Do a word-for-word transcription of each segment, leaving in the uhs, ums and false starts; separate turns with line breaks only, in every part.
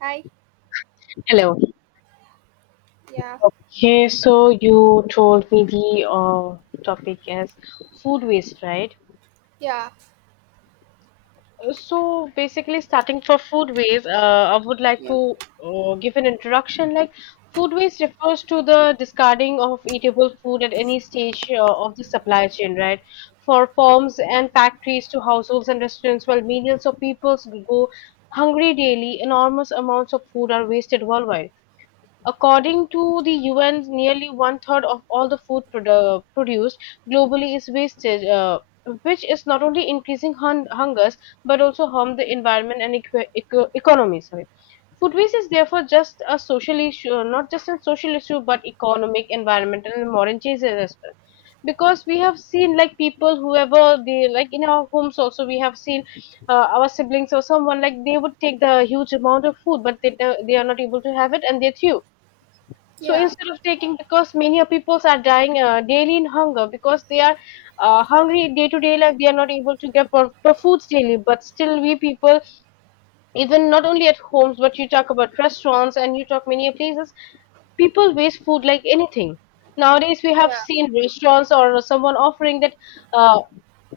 Hi.
Hello.
Yeah.
Hey, so you told me the uh, topic is food waste, right?
Yeah.
Uh, So basically, starting for food waste, uh, I would like
Yeah.
to uh, give an introduction. Like, food waste refers to the discarding of eatable food at any stage uh, of the supply chain, right? For farms and factories to households and restaurants, while millions of people go hungry daily, enormous amounts of food are wasted worldwide. According to the U N, nearly one-third of all the food produ- produced globally is wasted, uh, which is not only increasing hun- hungers but also harm the environment and equi- eco- economy. Sorry. Food waste is therefore just a social issue, uh, not just a social issue, but economic, environmental, and moral changes as well. Because we have seen like people, whoever they like in our homes also, we have seen uh, our siblings or someone like they would take the huge amount of food, but they do- they are not able to have it and they threw. So
Yeah.
instead of taking, because many people are dying uh, daily in hunger because they are uh, hungry day to day life, they are not able to get pro- pro- foods daily. But still, we people, even not only at homes, but you talk about restaurants and you talk many places, people waste food like anything. Nowadays, we have
Yeah.
seen restaurants or someone offering that uh,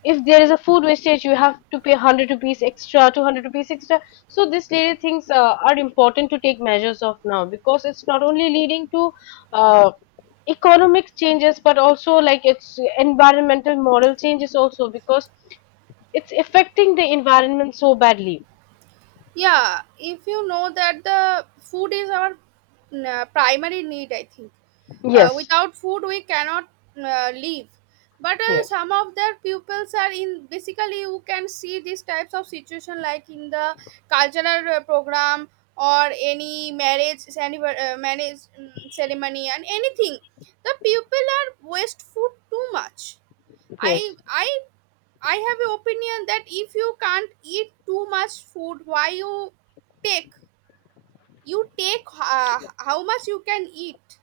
if there is a food wastage, you have to pay one hundred rupees extra, two hundred rupees extra. So, these little things uh, are important to take measures of now because it's not only leading to. Uh, Economic changes but also like it's environmental moral changes also because it's affecting the environment so badly.
Yeah. If you know that the food is our uh, primary need, I think. Uh,
Yes,
without food, we cannot uh, live. But uh,
yes,
some of their pupils are in basically you can see these types of situation like in the cultural uh, program or any marriage anniver- uh, marriage mm, ceremony and anything the people are waste food too much. I
yes.
i I have an opinion that if you can't eat too much food, why you take? You take uh, how much you can eat.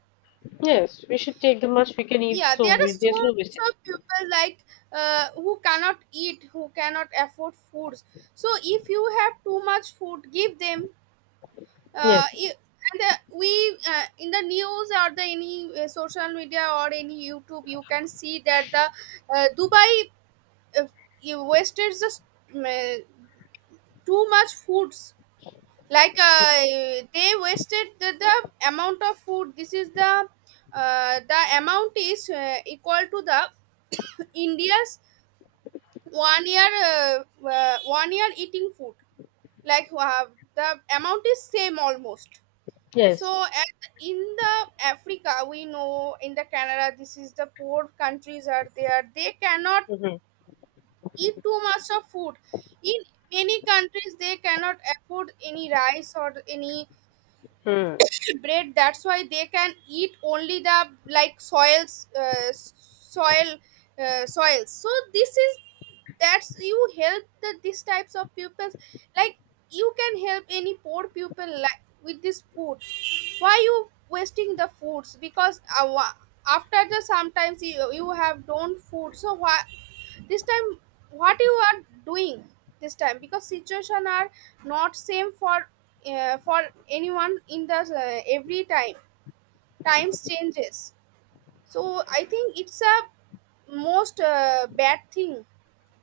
Yes, we should take the much we can eat
Yeah,
so
there are
we,
so
there's no wastage.
much of people like uh, who cannot eat, who cannot afford foods. So if you have too much food, give them. Uh,
Yes,
i- and uh, we uh, in the news or the any uh, social media or any YouTube, you can see that the uh, Dubai uh, wasted just uh, too much foods, like uh, they wasted the, the amount of food. This is the uh, the amount is uh, equal to the India's one year uh, uh, one year eating food, like uh, the amount is same almost.
yes.
So at, in the Africa, we know in the Canada, this is the poor countries are there, they cannot eat too much of food. In many countries they cannot afford any rice or any
Hmm.
bread, that's why they can eat only the like soils uh, soil uh, soils. So this is that's you help the these types of pupils, like you can help any poor pupil like with this food. Why you wasting the foods? Because uh, wa- after the sometimes you, you have don't food, so why this time what you are doing this time? Because situation are not same for uh, for anyone in the uh, every time, times changes. So I think it's a most uh, bad thing,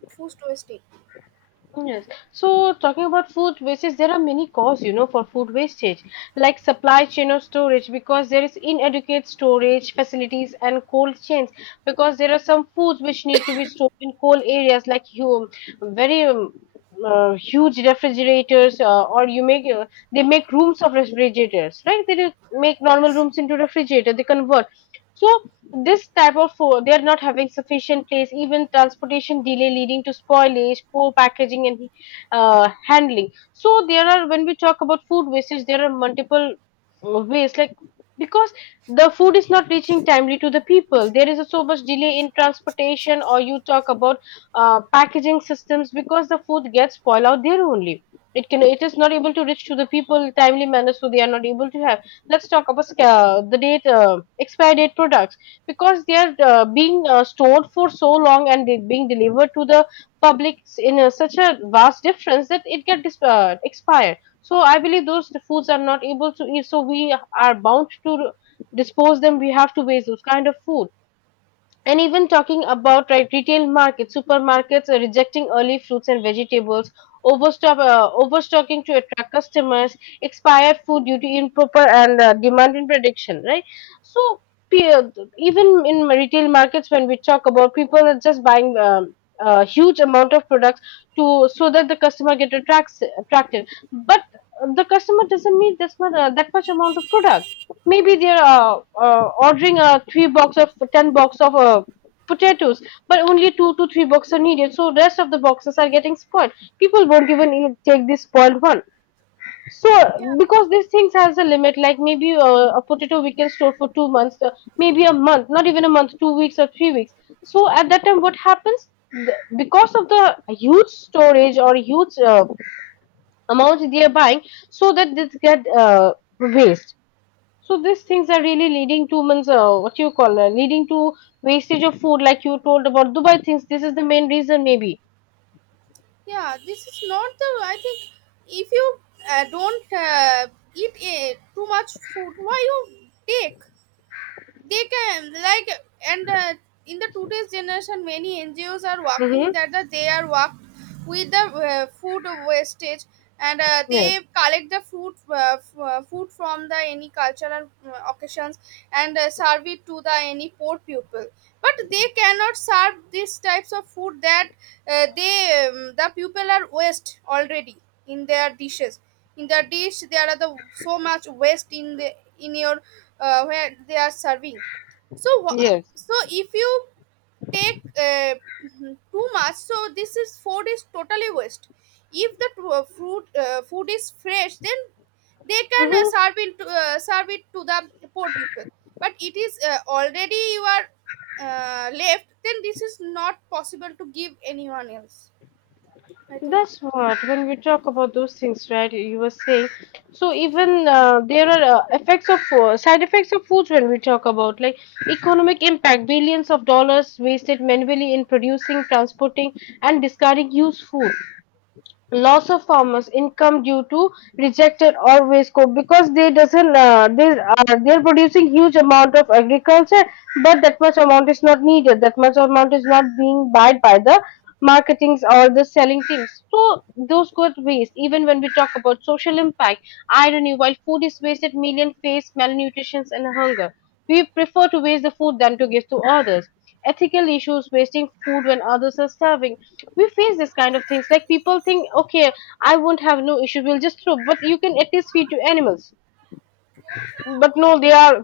food wasting.
Yes. So talking about food wastage, there are many causes, you know, for food wastage, like supply chain or storage, because there is inadequate storage facilities and cold chains, because there are some foods which need to be stored in cold areas, like you, very um, uh, huge refrigerators, uh, or you make uh, they make rooms of refrigerators, right? They do make normal rooms into refrigerator, they convert. So this type of food, they are not having sufficient place, even transportation delay leading to spoilage, poor packaging and uh, handling. So there are, when we talk about food wastage, there are multiple uh, ways, like because the food is not reaching timely to the people, there is a so much delay in transportation or you talk about uh, packaging systems, because the food gets spoiled out there only, it can it is not able to reach to the people timely manner, so they are not able to have. Let's talk about sca- the date uh, expiry date products, because they are uh, being uh, stored for so long and they being delivered to the public in a, such a vast difference that it get dis- uh, expired. So I believe those foods are not able to eat, so we are bound to dispose them, we have to waste those kind of food. And even talking about right retail markets, supermarkets are rejecting early fruits and vegetables, overstock, uh, overstocking to attract customers, expired food due to improper and uh, demand in prediction, right? So pe- uh, even in retail markets, when we talk about people are just buying um, a huge amount of products to so that the customer get attracts attracted, but the customer doesn't need this much uh, that much amount of product, maybe they're uh, uh, ordering a three box of ten box of uh, potatoes, but only two to three boxes are needed, so rest of the boxes are getting spoiled, people won't even eat, take this spoiled one.
yeah
So because these things has a limit, like maybe uh, a potato we can store for two months uh, maybe a month, not even a month, two weeks or three weeks. So at that time what happens, The- because of the huge storage or huge uh, amount they are buying, so that this get uh, waste. So these things are really leading to means, uh, what you call uh, leading to wastage of food, like you told about Dubai things. This is the main reason, maybe.
yeah This is not the, I think, if you uh, don't uh, eat uh, too much food, why you take? They can like, and uh, in the today's generation, many N G Os are
Mm-hmm.
working that the, they are work with the uh, food wastage, and uh,
Yes.
they collect the food uh, f- uh, food from the any cultural uh, occasions, and uh, serve it to the any poor people. But they cannot serve these types of food that uh, they um, the people are waste already in their dishes. In the dish there are the so much waste in the in your uh, where they are serving. So wha-
Yes.
so if you take uh, mhm, too much, so this is food is totally waste. If the tru- uh, fruit uh, food is fresh, then they can uh,
Mm-hmm.
serve it to, uh, serve it to the poor people. But it is uh, already you are uh, left, then this is not possible to give anyone else, I think.
That's what when we talk about those things, right? You were saying. So even uh, there are uh, effects of uh, side effects of foods when we talk about like economic impact, billions of dollars wasted manually in producing, transporting, and discarding used food. Loss of farmers income due to rejected or waste crop, because they doesn't uh, they are, they're producing huge amount of agriculture, but that much amount is not needed, that much amount is not being bought by the marketings or the selling things, so those good waste. Even when we talk about social impact, irony, while food is wasted, million face malnutrition and hunger, we prefer to waste the food than to give to others. Ethical issues, wasting food when others are starving, we face this kind of things, like people think okay, I won't have no issue, we'll just throw, but you can at least feed to animals. But no, they are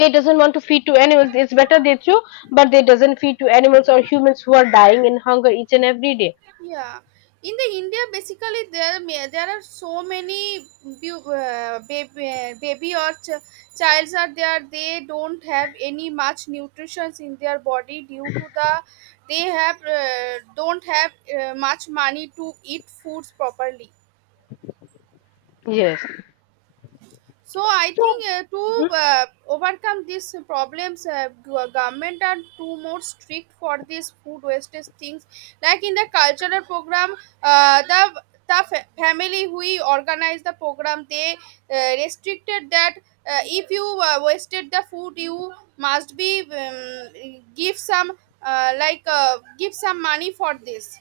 they doesn't want to feed to animals, it's better they throw. But they doesn't feed to animals or humans who are dying in hunger each and every day.
Yeah, in the India basically there may- there are so many bu- uh, baby, baby or ch- childs are there, they don't have any much nutrition in their body due to the they have uh, don't have uh, much money to eat foods properly.
Yes.
So I
So.
think uh, to uh, overcome these problems, uh, go- government are too more strict for these food wastage things, like in the cultural program, uh, the the fa- family who organized the program, they uh, restricted that uh, if you uh, wasted the food, you must be um, give some uh, like uh, give some money for this.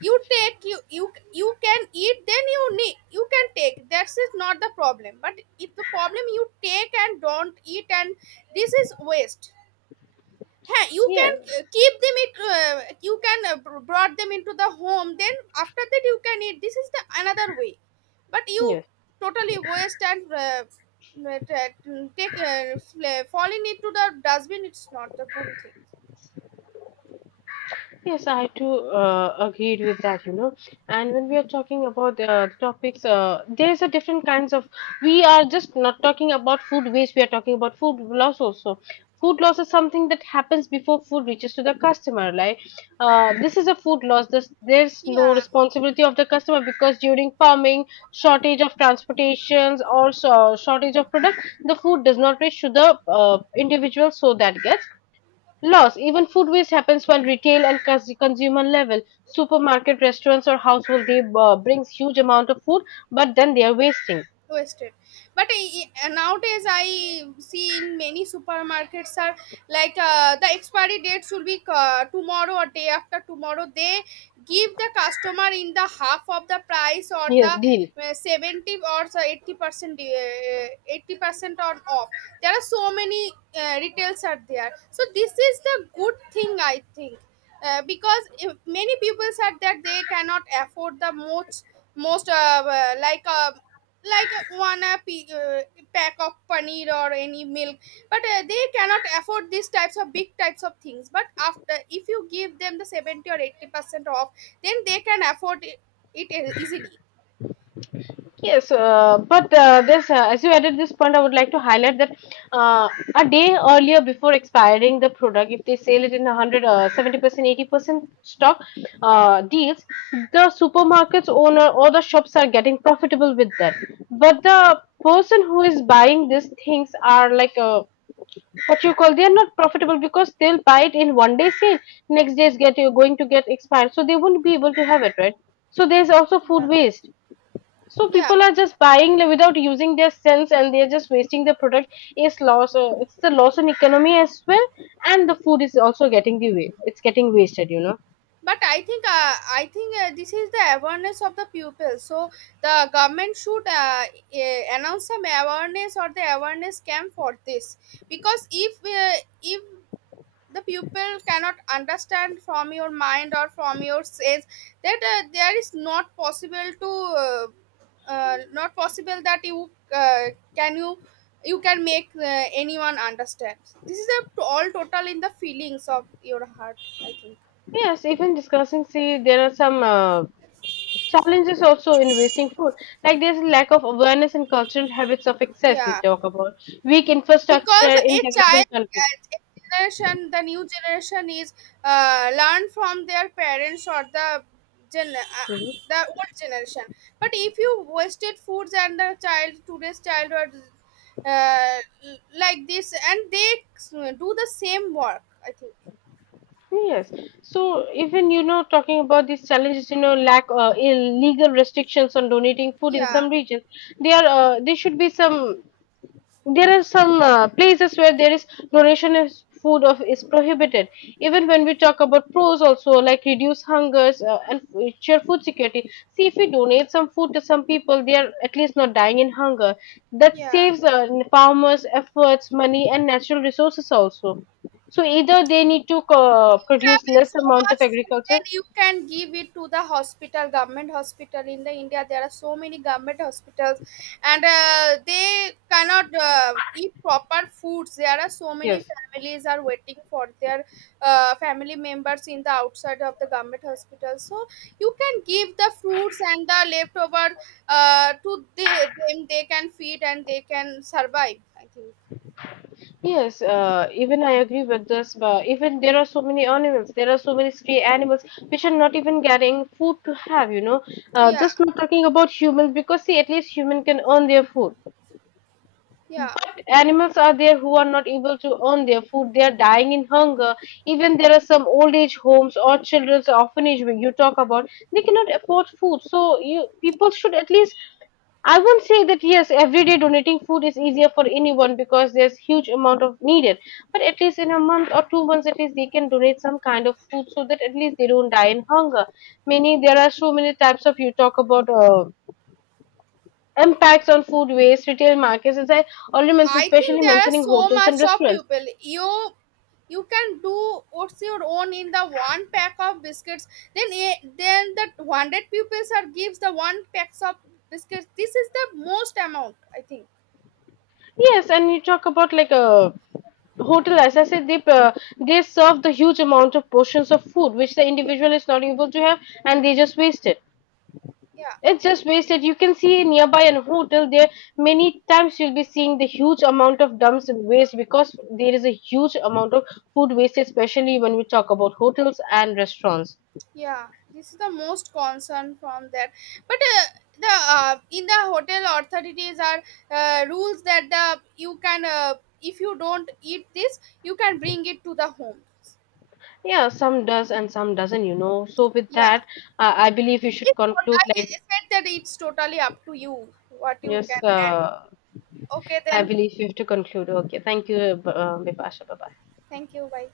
You take, you you you can eat, then you need you can take, that's is not the problem. But if the problem you take and don't eat and this is waste. Ha, you
Yeah.
can uh, keep them, it uh, you can uh, br- brought them into the home, then after that you can eat, this is the another way. But you
Yes.
totally waste and uh, uh, t- take uh, fl- fall in into the dustbin, it's not a good thing.
Yes, I too uh, agreed with that, you know. And when we are talking about uh, the topics, uh, there's a different kinds of. We are just not talking about food waste. We are talking about food loss also. Food loss is something that happens before food reaches to the customer. Like uh, this is a food loss. This, there's no
Yeah,
responsibility of the customer because during farming, shortage of transportations or so, shortage of product, the food does not reach to the uh, individual, so that gets loss. Even food waste happens when retail and cons- consumer level. Supermarket, restaurants, or household, they uh, brings huge amount of food, but then they are wasting.
wasted. But I, I- nowadays I see in many supermarkets are like uh, the expiry date should be uh, tomorrow or day after tomorrow, they give the customer in the half of the price or the
Yes, deal.
uh, seventy or so eighty percent uh, eighty percent on off. There are so many uh, retails are there, so this is the good thing, I think. Uh, because if many people said that they cannot afford the most most uh, uh, like uh, like uh, one a p- uh, pack of paneer or any milk. But uh, they cannot afford these types of big types of things. But after, if you give them the seventy or eighty percent off, then they can afford it, it e- easily.
Yes, uh, but uh, this, uh, as you added this point, I would like to highlight that uh, a day earlier before expiring the product, if they sell it in one hundred, uh, seventy percent, eighty percent stock uh, deals, the supermarket's owner or the shops are getting profitable with that. But the person who is buying these things are like uh, but you call they are not profitable because they'll buy it in one day sale. Next day is get you're going to get expired, so they won't be able to have it, right? So there's also food
yeah
waste. So
yeah
people are just buying like, without using their sense, and they're just wasting the product. It's loss. Uh, it's the loss in economy as well, and the food is also getting the way. It's getting wasted, you know.
But I think, uh, i think uh, this is the awareness of the pupil. So the government should uh, eh, announce some awareness or the awareness camp for this. Because if uh, if the pupil cannot understand from your mind or from your sense that uh, there is not possible to uh, uh, not possible that you uh, can you you can make uh, anyone understand, this is a all total in the feelings of your heart, I think.
Yes, even discussing. See, there are some uh, challenges also in wasting food. Like there's a lack of awareness and cultural habits of excess. You
Yeah,
talk about weak
because
infrastructure in
a
developing
child,
countries.
a generation, the new generation is uh, learn from their parents or the gen uh,
Mhm.
the old generation. But if you wasted foods and the child today's child childhood uh, like this, and they uh, do the same work, I think.
Yes. So even you know talking about these challenges, you know, lack uh, legal restrictions on donating food in
yeah
some regions, There, uh, there should be some. There are some uh, places where there is donation of food of is prohibited. Even when we talk about pros also, like reduce hungers uh, and f- ensure food security. See if we donate some food to some people, they are at least not dying in hunger. That
yeah
saves uh, farmers' efforts, money, and natural resources also. So either they need to uh,
You
produce
have
less
so
amount of
much food,
agriculture.
then you can give it to the hospital, government hospital. In the India there are so many government hospitals, and uh, they cannot uh, eat proper foods. There are so many
Yes.
families are waiting for their uh, family members in the outside of the government hospital, so you can give the fruits and the leftover uh, to the, them, they can feed and they can survive, I think.
Yes, uh, even I agree with this, but even there are so many animals, there are so many stray animals which are not even getting food to have, you know. Uh,
yeah
just not talking about humans because see, at least human can earn their food.
yeah
But animals are there who are not able to earn their food. They are dying in hunger. Even there are some old age homes or children's orphanage where you talk about they cannot afford food. So you people should at least. I won't say that yes, every day donating food is easier for anyone because there's huge amount of needed. But at least in a month or two months, at least they can donate some kind of food so that at least they don't die in hunger. Many, there are so many types of you talk about uh, impacts on food waste, retail markets, as I already mentioned,
I
especially
think there are
mentioning
so
hotels and
much of
restaurants.
people. You you can do what's your own in the one pack of biscuits. Then a- then the hundred pupils are gives the one packs of biscuits. This is the most amount, I think.
Yes, and you talk about like a hotel. As I said, they uh, they serve the huge amount of portions of food which the
Yeah,
individual is not able to have, and they just waste it.
yeah,
It's just wasted. You can see nearby an hotel there. Many times you'll be seeing the huge amount of dumps and waste because there is a huge amount of food waste, especially when we talk about hotels and restaurants.
yeah. This is the most concern from that. But uh, the uh, in the hotel authorities are uh, rules that the you can uh, if you don't eat this, you can bring it to the home.
Yeah, some does and some doesn't, you know. So with
Yeah.
that, uh, I believe we should
It's on-
conclude.
I
Like
I That it's totally up to you what you
yes,
can add.
uh,
Okay,
I
then.
believe we have to conclude. Okay, thank you, uh, Bipasha. Bye bye.
Thank you. Bye.